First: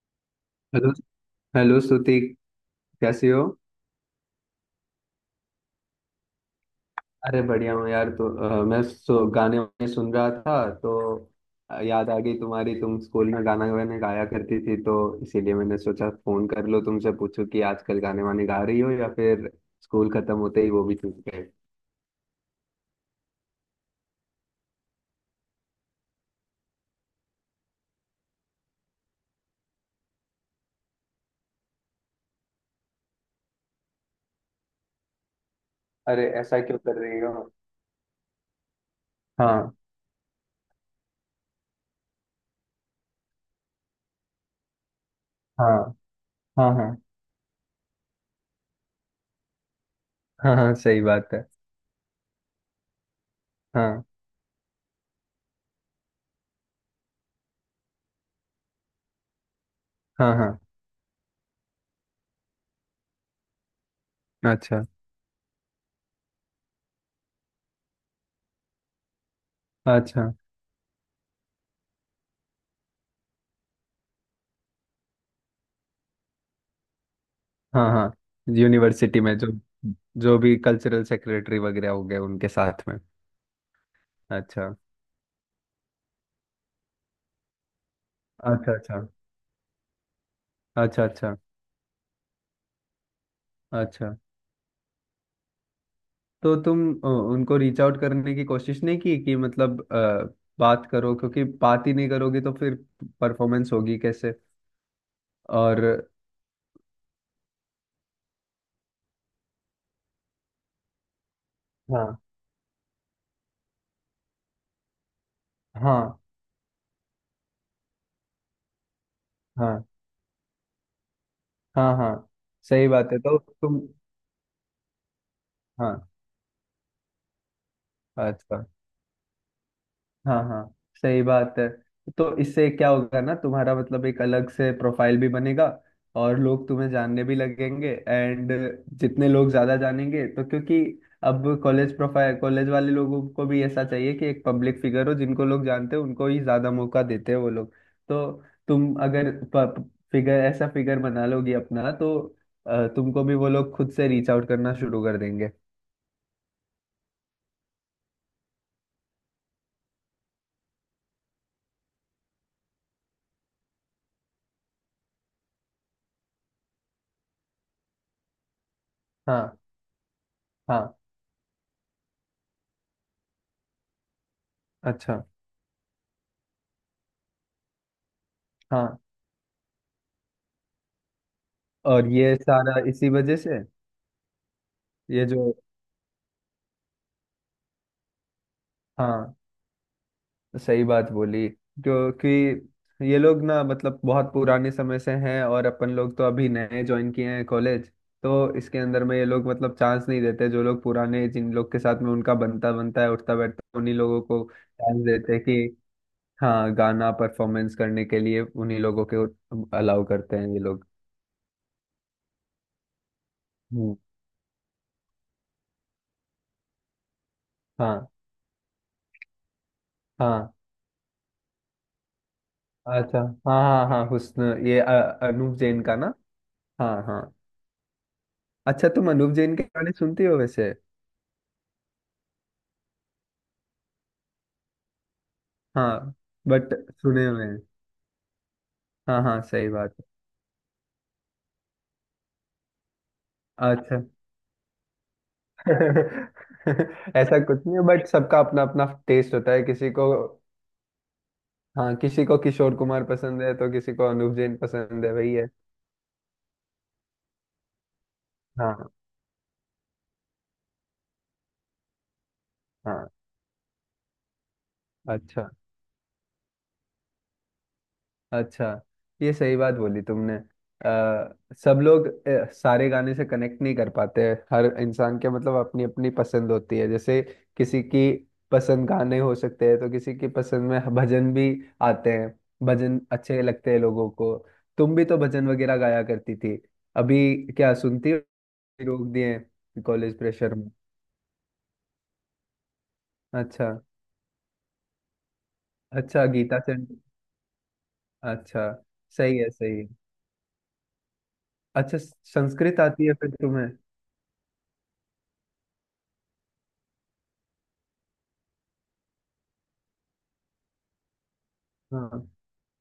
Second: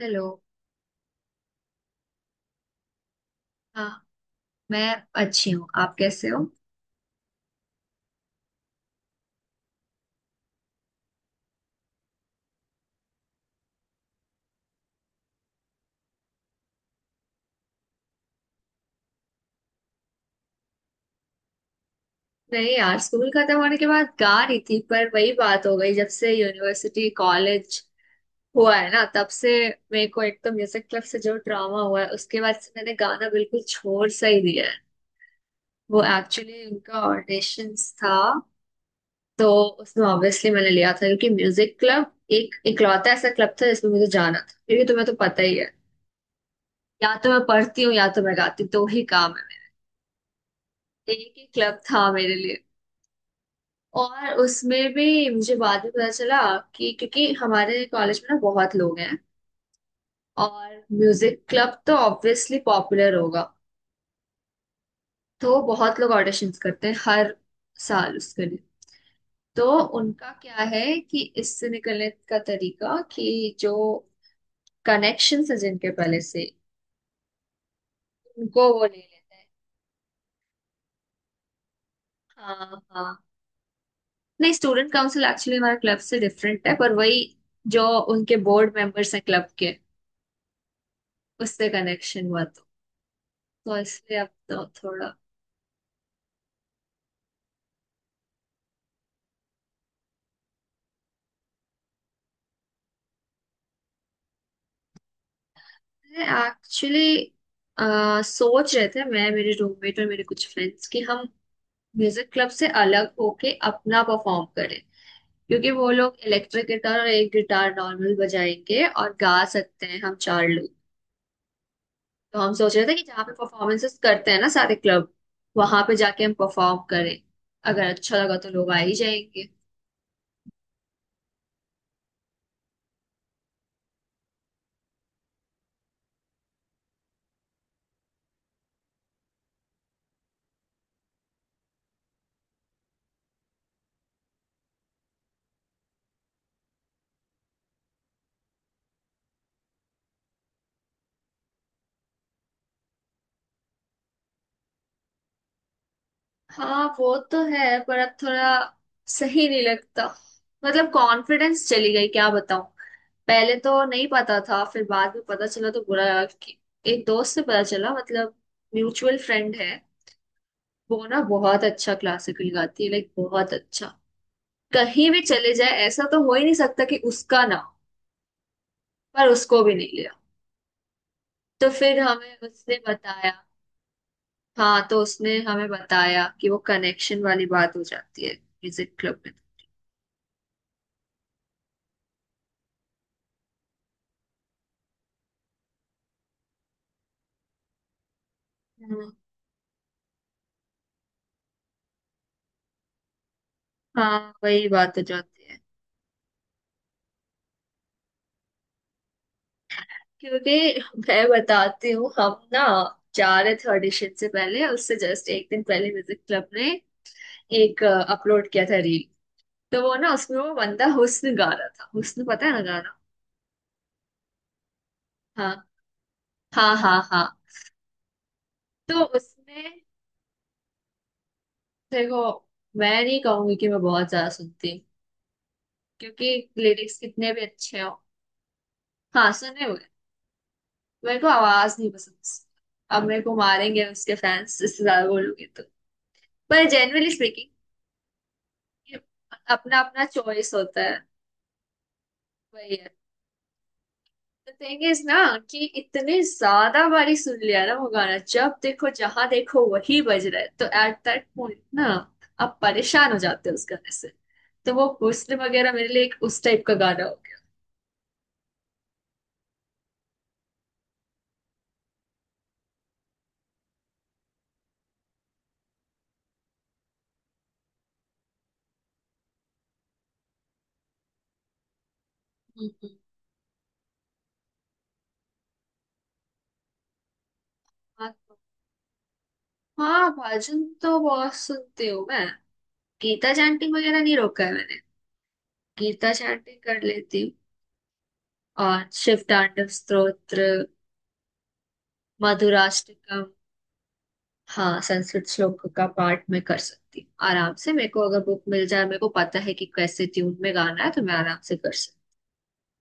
Hello. Hello. Hello Shruti, कैसी हो? हाँ। मैं अच्छी हूँ, आप कैसे हो? अरे, बढ़िया हूँ यार। तो मैं गाने वाने सुन रहा था। तो याद आ गई तुम्हारी। तुम स्कूल में गाना वाने गाया करती थी, तो इसीलिए मैंने सोचा फोन कर लो, तुमसे पूछूं कि आजकल गाने वाने गा रही हो या फिर स्कूल खत्म होते ही वो भी छूट गए। नहीं यार, स्कूल खत्म होने के बाद गा रही थी पर वही बात हो गई। जब से यूनिवर्सिटी कॉलेज हुआ है ना, तब से मेरे को, एक तो म्यूजिक क्लब से जो ड्रामा हुआ है उसके बाद से मैंने गाना बिल्कुल छोड़ सा ही दिया है। वो अरे, ऐसा एक्चुअली क्यों कर उनका रही हो? ऑडिशंस था तो हाँ। उसमें ऑब्वियसली मैंने लिया था, क्योंकि म्यूजिक क्लब एक इकलौता ऐसा क्लब था जिसमें मुझे जाना था। क्योंकि तुम्हें तो पता ही है, हाँ। हाँ। हाँ। या तो मैं पढ़ती हूँ या तो मैं गाती हूँ, दो ही काम है हाँ। हाँ, सही मेरे। बात एक है। ही क्लब था मेरे लिए। हाँ। और उसमें भी मुझे बाद में पता चला कि, क्योंकि हमारे कॉलेज में ना बहुत लोग हैं, हाँ। हाँ। और म्यूजिक क्लब तो ऑब्वियसली पॉपुलर होगा, अच्छा। तो बहुत लोग ऑडिशंस करते हैं हर साल उसके लिए। तो अच्छा। उनका क्या है कि इससे निकलने का तरीका, कि जो कनेक्शंस है जिनके पहले से, हाँ। हाँ। उनको वो ले यूनिवर्सिटी लेते में हैं। जो जो भी कल्चरल सेक्रेटरी वगैरह हो गए उनके हाँ साथ में। हाँ। नहीं, अच्छा। स्टूडेंट काउंसिल एक्चुअली हमारे क्लब से डिफरेंट है, पर वही जो उनके अच्छा। बोर्ड अच्छा। मेंबर्स हैं क्लब के, अच्छा। अच्छा। उससे कनेक्शन हुआ था। तो अच्छा। इसलिए अब तो थोड़ा। तो तुम उनको रीच आउट करने की कोशिश नहीं की कि मतलब बात करो, क्योंकि बात ही नहीं करोगी तो फिर परफॉर्मेंस होगी कैसे? और? एक्चुअली सोच रहे थे मैं, मेरे रूममेट और मेरे कुछ फ्रेंड्स, कि हम हाँ। म्यूजिक क्लब से अलग होके अपना परफॉर्म करें। क्योंकि वो लोग हाँ। इलेक्ट्रिक गिटार और एक गिटार नॉर्मल बजाएंगे, और गा हाँ। सकते हैं हम चार लोग। हाँ। हाँ, तो हम सोच रहे सही थे कि बात है, जहाँ पे तो तुम। परफॉर्मेंसेस करते हैं ना सारे क्लब, वहां पे हाँ। जाके हम परफॉर्म करें। अगर अच्छा लगा तो अच्छा। लोग आ ही जाएंगे। हाँ, हाँ, सही बात है। तो इससे क्या होगा ना, तुम्हारा मतलब एक अलग से प्रोफाइल भी बनेगा और लोग तुम्हें जानने भी लगेंगे। एंड जितने लोग ज्यादा जानेंगे तो क्योंकि अब कॉलेज प्रोफाइल, कॉलेज वाले लोगों को भी ऐसा चाहिए कि एक पब्लिक फिगर हो जिनको लोग जानते हैं, उनको ही ज्यादा मौका देते हैं वो लोग। तो तुम अगर फिगर ऐसा फिगर बना लोगी अपना, तो तुमको भी वो लोग खुद से रीच आउट करना शुरू कर देंगे। हाँ वो तो है, पर अब थोड़ा सही नहीं लगता। मतलब कॉन्फिडेंस चली गई, क्या बताऊं। पहले तो नहीं पता था, फिर बाद में पता चला तो बुरा लगा कि, एक दोस्त से पता चला, मतलब म्यूचुअल फ्रेंड हाँ। है। हाँ। वो ना बहुत अच्छा क्लासिकल गाती है, लाइक बहुत अच्छा। कहीं भी अच्छा। चले जाए ऐसा तो हो ही नहीं सकता कि उसका ना हो, हाँ। पर उसको भी नहीं लिया। तो फिर और ये हमें उसने सारा इसी बताया। वजह से। हाँ, तो ये उसने जो हमें बताया कि वो कनेक्शन वाली बात हो जाती है म्यूजिक क्लब में। हाँ, सही बात बोली। क्योंकि ये लोग ना मतलब बहुत पुराने समय से हैं और अपन लोग तो अभी नए ज्वाइन किए हैं कॉलेज। तो इसके अंदर हम्म। में ये लोग मतलब चांस नहीं देते। जो लोग पुराने, जिन लोग के साथ में उनका बनता बनता है, उठता बैठता है, उन्हीं लोगों हाँ को वही बात चांस हो देते हैं जाती है। कि हाँ, गाना परफॉर्मेंस करने के लिए उन्हीं लोगों के अलाउ करते हैं क्योंकि ये लोग। मैं बताती हूँ, हम ना जा रहे थे हम्म। ऑडिशन से पहले, उससे जस्ट एक दिन पहले म्यूजिक क्लब ने एक हाँ। अपलोड किया था रील। तो वो ना, उसमें हाँ। वो बंदा हुस्न गा रहा था। हुस्न पता है ना गाना? अच्छा। हाँ, हाँ, हाँ हुस्न। ये हाँ अनूप जैन का ना। हाँ हाँ। हाँ। हाँ। हाँ अच्छा, तो तुम अनूप जैन के उसमें गाने सुनती हो वैसे? देखो, मैं नहीं कहूंगी कि मैं बहुत ज्यादा सुनती हूँ, हाँ, क्योंकि बट लिरिक्स सुने कितने भी हुए हैं। अच्छे हो। हाँ, हाँ, हाँ, सुने सही हुए। बात मेरे को आवाज नहीं पसंद। अब मेरे को है। मारेंगे अच्छा। उसके फैंस, इससे ज्यादा बोलूंगी तो। पर जेनरली ऐसा स्पीकिंग, कुछ नहीं है, बट सबका अपना अपना ये टेस्ट होता है, अपना किसी अपना को। चॉइस होता है। हाँ, किसी को किशोर वही है। कुमार पसंद है तो किसी को Anup the Jain thing is पसंद है, ना, वही है। कि इतने ज्यादा बारी सुन लिया ना वो गाना, जब हाँ। देखो जहां देखो वही बज रहा है, तो एट दैट पॉइंट ना आप हाँ। परेशान हो जाते हो उस गाने से। तो वो हुस्न अच्छा। वगैरह मेरे लिए एक उस टाइप का गाना हो गया। अच्छा। ये सही बात बोली तुमने। सब लोग सारे गाने से कनेक्ट नहीं कर पाते हैं। हर इंसान के मतलब अपनी अपनी पसंद होती है, जैसे किसी की पसंद गाने हो सकते हैं तो किसी की पसंद में भजन भी आते हैं। हम्म। भजन अच्छे लगते हैं लोगों को। तुम भी तो भजन वगैरह गाया करती थी। अभी क्या सुनती हाँ। हो? रोक दिए हाँ, कॉलेज प्रेशर भजन में? तो बहुत सुनती हूँ मैं। गीता अच्छा। चैंटिंग वगैरह नहीं रोका है मैंने, गीता अच्छा, चैंटिंग गीता कर सेन। लेती हूँ। अच्छा। और शिव सही है, तांडव सही है। स्तोत्र, अच्छा। संस्कृत आती है मधुराष्टकम। फिर तुम्हें? हाँ, संस्कृत श्लोक का पाठ मैं कर सकती हूँ आराम से। मेरे को अगर बुक मिल जाए, मेरे को पता है कि कैसे ट्यून में गाना है, तो मैं आराम से कर सकती हाँ,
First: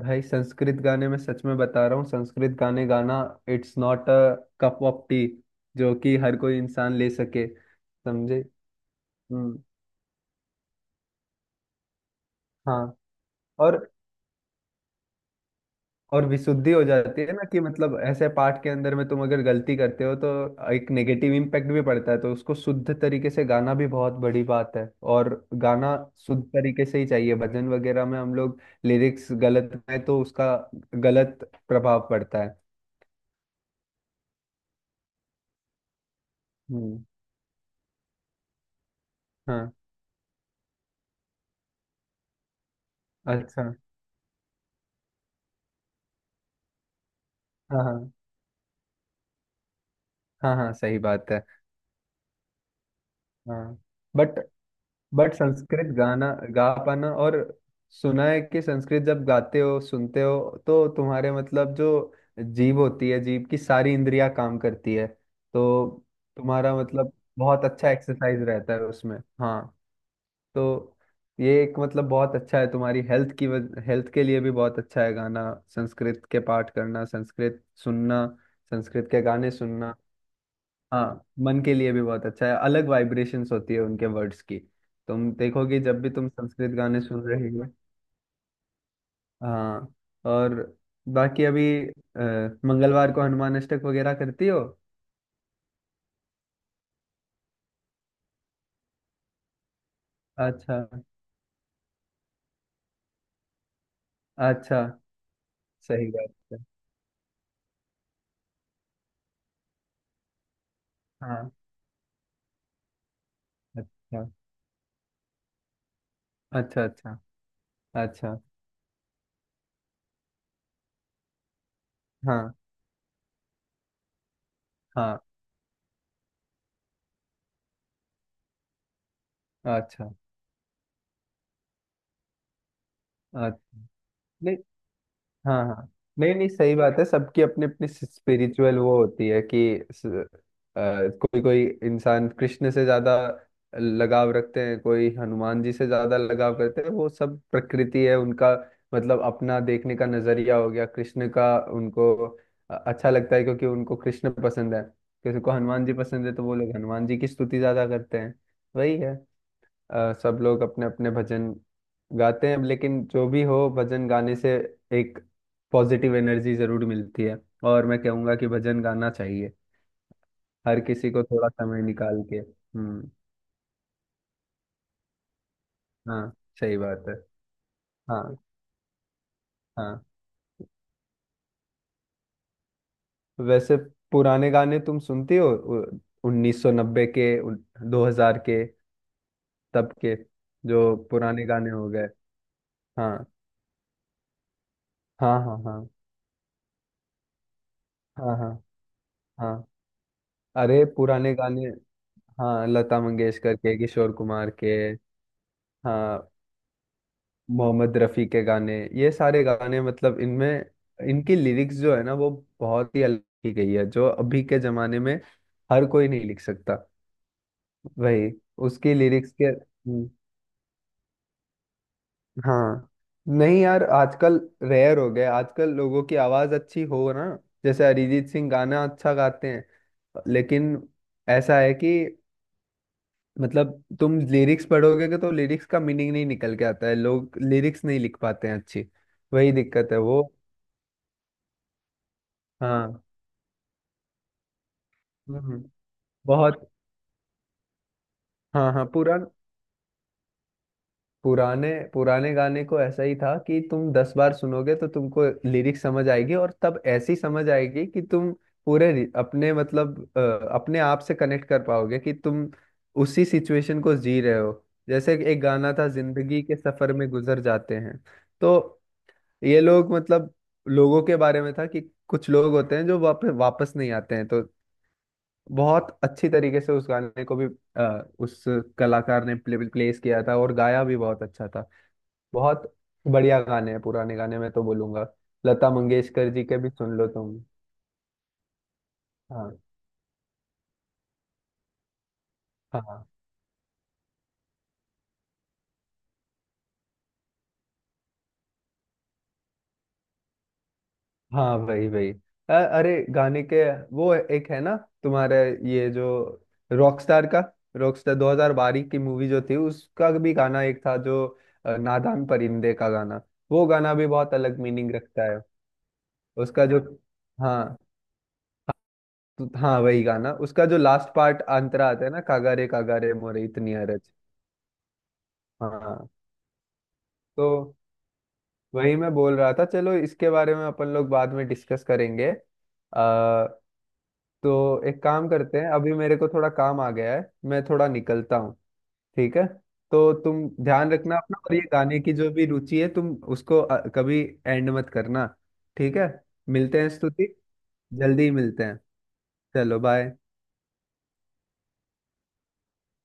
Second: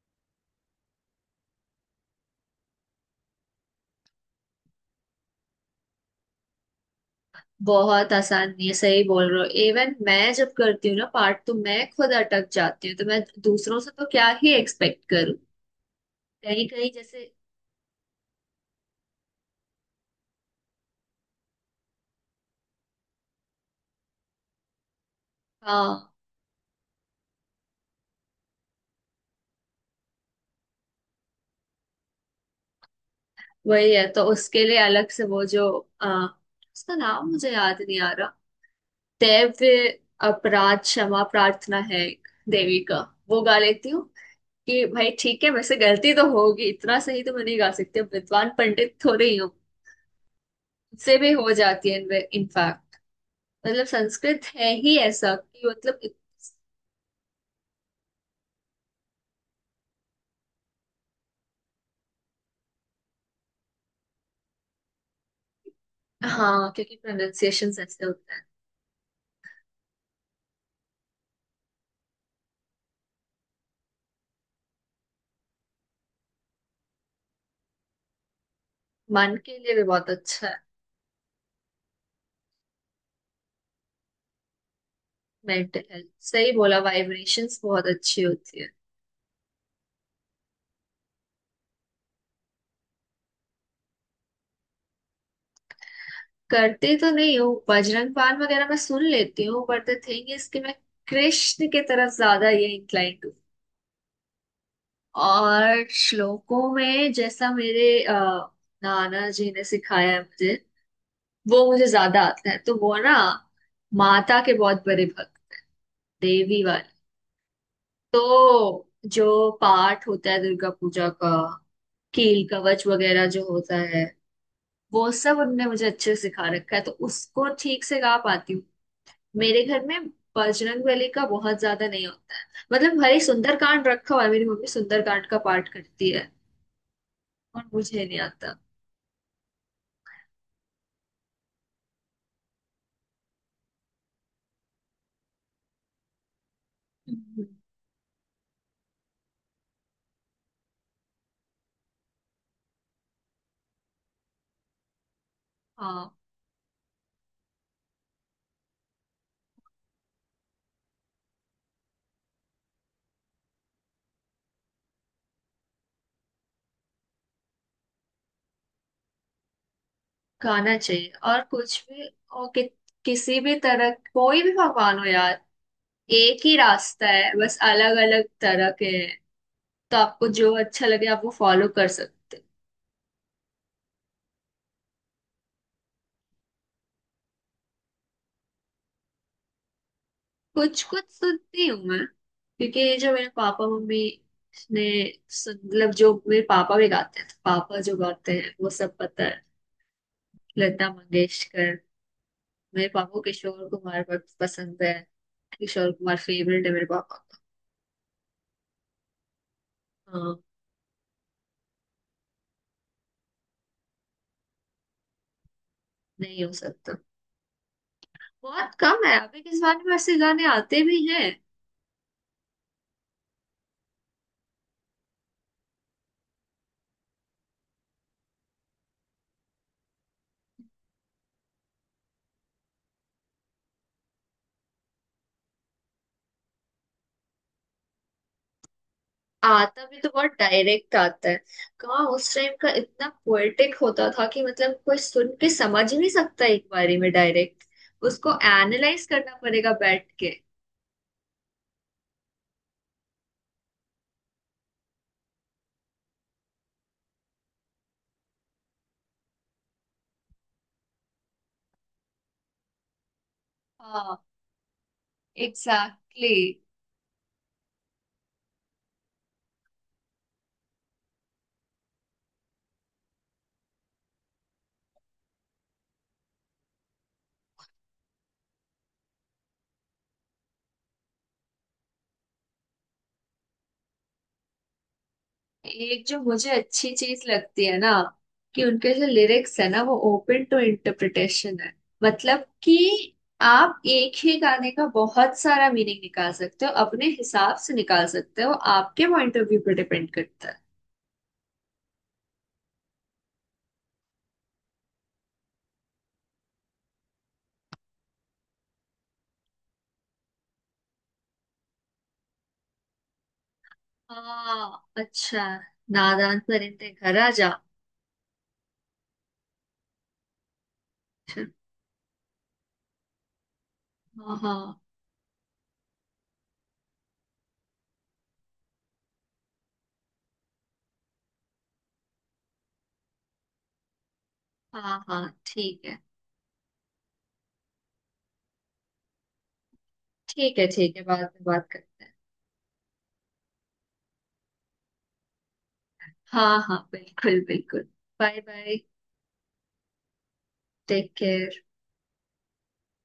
भाई, संस्कृत गाने में सच में बता रहा हूँ, संस्कृत गाने गाना it's not a cup of tea, जो कि हर कोई इंसान ले सके। हूँ। बहुत समझे। आसान नहीं है, सही बोल रहे हो। हम्म। इवन मैं जब करती हूँ ना पाठ, तो मैं खुद अटक जाती हाँ। हूँ, तो मैं और दूसरों से तो क्या ही एक्सपेक्ट करूँ। और कहीं विशुद्धि हो कहीं जाती जैसे, है ना कि मतलब ऐसे पाठ के अंदर में तुम अगर गलती करते हो तो एक नेगेटिव इम्पैक्ट भी पड़ता है, तो उसको शुद्ध तरीके से गाना भी बहुत बड़ी बात है। और गाना हाँ, शुद्ध तरीके से ही चाहिए, भजन वगैरह में हम लोग लिरिक्स गलत गाएं तो उसका गलत प्रभाव पड़ता है। वही है। तो उसके लिए अलग से वो जो, आ, उसका हम्म। नाम मुझे याद नहीं आ रहा। हाँ। दैव्य अपराध क्षमा प्रार्थना है एक देवी का, वो गा अच्छा। लेती हूँ। कि भाई ठीक है, वैसे गलती तो होगी, इतना सही तो मैं नहीं गा हाँ। सकती, अब हाँ। विद्वान पंडित थोड़े ही हूँ। हाँ। हाँ, सही मुझसे भी बात है। हो जाती है इनफैक्ट। हाँ। मतलब बट संस्कृत है ही बट ऐसा कि संस्कृत मतलब गाना गा पाना और सुना है कि संस्कृत जब गाते हो, सुनते हो तो तुम्हारे मतलब जो जीभ होती है, जीभ की सारी इंद्रियां काम करती है। तो हाँ, तुम्हारा क्योंकि मतलब बहुत प्रोनाउंसिएशन अच्छा ऐसे होते एक्सरसाइज हैं। रहता है उसमें। हाँ, तो ये एक मतलब बहुत अच्छा है तुम्हारी हेल्थ की, हेल्थ के लिए भी बहुत अच्छा है गाना, संस्कृत के पाठ करना, संस्कृत सुनना, संस्कृत के मन गाने के लिए भी सुनना। बहुत अच्छा है। हाँ, मन के लिए भी बहुत अच्छा है, अलग वाइब्रेशंस होती है उनके वर्ड्स की। तुम देखोगे मेंटल जब हेल्थ, भी तुम सही संस्कृत बोला। गाने सुन रहे वाइब्रेशंस हो। बहुत अच्छी होती है। हाँ। और बाकी अभी मंगलवार को हनुमान अष्टक वगैरह करती हो? करती तो नहीं हूँ, बजरंग बाण वगैरह मैं सुन लेती हूँ। बट द थिंग इज कि मैं अच्छा। कृष्ण की तरफ ज्यादा ये इंक्लाइंड। अच्छा। और सही बात है। श्लोकों में जैसा मेरे नाना जी ने सिखाया है मुझे, हाँ। वो मुझे ज्यादा आता है। तो वो ना अच्छा। माता के बहुत बड़े भक्त, देवी अच्छा। वाले। अच्छा। अच्छा। तो जो पाठ होता है दुर्गा पूजा का, कील हाँ। कवच वगैरह जो होता है, वो हाँ। सब उनने मुझे अच्छे से सिखा रखा है, तो उसको ठीक से गा पाती हूँ। मेरे घर में अच्छा। बजरंग बली का बहुत ज्यादा नहीं होता है। मतलब भाई अच्छा। सुंदरकांड रखा हुआ है, मेरी नहीं। मम्मी सुंदरकांड का हाँ। पाठ हाँ। करती है, नहीं, नहीं, सही बात है। सबकी अपनी और अपनी मुझे नहीं आता। स्पिरिचुअल वो होती है कि कोई कोई इंसान कृष्ण से ज्यादा लगाव रखते हैं, कोई हनुमान जी से ज्यादा लगाव करते हैं, वो सब हम्म। प्रकृति है उनका। मतलब अपना देखने का नजरिया हो गया, कृष्ण का, उनको अच्छा लगता है क्योंकि उनको कृष्ण पसंद है। किसी को हनुमान जी हाँ, पसंद है तो वो लोग हनुमान जी की स्तुति ज्यादा करते हैं। वही है। सब लोग अपने अपने भजन गाते हैं, लेकिन जो भी हो, भजन गाने से एक पॉजिटिव एनर्जी जरूर मिलती है, और मैं कहूँगा कि भजन गाना चाहिए गाना हर चाहिए किसी को और थोड़ा समय कुछ भी, निकाल के। और कि, हम्म। किसी भी तरह, कोई भी भगवान हो यार, हाँ, एक ही सही बात रास्ता है। है, बस अलग अलग हाँ। तरह के हैं। तो हाँ। आपको जो अच्छा लगे आप वो फॉलो कर सकते हो। वैसे पुराने गाने तुम सुनती हो, 1990 के, 2000 के, तब के, जो कुछ कुछ पुराने सुनती गाने हूँ हो मैं, गए। क्योंकि ये जो हाँ। मेरे पापा मम्मी ने हाँ। सुन, हाँ। हाँ। मतलब जो मेरे पापा भी गाते हैं, तो पापा जो गाते हाँ। हाँ। हैं वो सब पता है। हाँ। अरे, लता पुराने गाने, मंगेशकर। हाँ, मेरे लता पापा को मंगेशकर किशोर के, कुमार किशोर बहुत कुमार के। पसंद है, किशोर कुमार हाँ, फेवरेट है मेरे पापा का। मोहम्मद रफ़ी के गाने, ये सारे गाने मतलब हाँ, इनमें, इनकी लिरिक्स जो है ना वो बहुत ही अलग की गई है, जो अभी के जमाने में हर कोई नहीं लिख नहीं हो सकता। सकता। वही बहुत उसकी कम है लिरिक्स अभी के। के जमाने में हम्म। ऐसे गाने आते भी हैं। हाँ। नहीं यार, आजकल रेयर हो गया आजकल लोगों की आवाज अच्छी हो ना, जैसे अरिजीत सिंह गाना अच्छा गाते हैं लेकिन ऐसा है कि मतलब तुम लिरिक्स पढ़ोगे, कि तो लिरिक्स का मीनिंग नहीं निकल के आता है, लोग लिरिक्स नहीं लिख पाते हैं अच्छी, वही आता दिक्कत है भी तो वो। बहुत डायरेक्ट आता है। कहाँ उस टाइम का हाँ। इतना पोएटिक होता था कि मतलब कोई सुन हम्म। के हम्म। समझ ही नहीं सकता एक बहुत। बारी में डायरेक्ट, उसको हाँ। हाँ। एनालाइज करना पड़ेगा बैठ के। पुराने पुराने गाने को ऐसा ही था कि तुम 10 बार सुनोगे तो तुमको लिरिक्स समझ आएगी, और तब ऐसी समझ आएगी कि तुम पूरे अपने मतलब अपने आप से कनेक्ट कर पाओगे कि तुम उसी सिचुएशन को हाँ, जी रहे हो। जैसे कि एक गाना था, एग्जैक्टली। जिंदगी के सफर में गुजर जाते हैं। तो ये लोग मतलब लोगों के बारे में था कि कुछ लोग होते हैं जो वापस वापस नहीं आते हैं, तो बहुत अच्छी तरीके से उस गाने को भी उस कलाकार ने प्लेस किया था, और गाया भी बहुत अच्छा था। बहुत बढ़िया गाने हैं पुराने गाने, मैं तो बोलूंगा लता एक जो मंगेशकर जी मुझे के भी अच्छी सुन लो चीज तुम। लगती है ना, कि उनके जो हाँ। लिरिक्स है ना वो ओपन टू इंटरप्रिटेशन है, मतलब कि हाँ। आप एक ही गाने का बहुत सारा मीनिंग निकाल सकते हो, अपने हिसाब से निकाल सकते हो, आपके पॉइंट ऑफ व्यू पर डिपेंड करता है। हाँ, वही वही। अरे, गाने के, वो एक है ना, तुम्हारे ये जो रॉकस्टार का रॉकस्टार 2012 की मूवी जो थी उसका भी गाना एक था, जो नादान परिंदे का गाना, वो गाना भी बहुत अलग हाँ, मीनिंग रखता है। अच्छा। नादान उसका जो, परिंदे घर आ जा। हाँ, तो हाँ वही गाना, उसका जो लास्ट पार्ट अंतरा आता है ना, कागारे कागारे मोरे इतनी अरज। हाँ हाँ हाँ। तो वही मैं बोल रहा था, चलो इसके बारे में अपन लोग बाद में डिस्कस करेंगे। आ, तो हाँ। एक काम हाँ करते हैं, ठीक अभी है, मेरे को थोड़ा काम आ गया है, मैं थोड़ा निकलता हूँ। ठीक है। तो तुम ठीक है। ध्यान ठीक है, रखना बाद अपना, में और ये बात गाने करते हैं। की जो भी रुचि है तुम उसको कभी एंड मत करना। ठीक है। हाँ मिलते हाँ, हैं स्तुति, बिल्कुल बिल्कुल। जल्दी ही बाय मिलते बाय। हैं। चलो, बाय। Take care.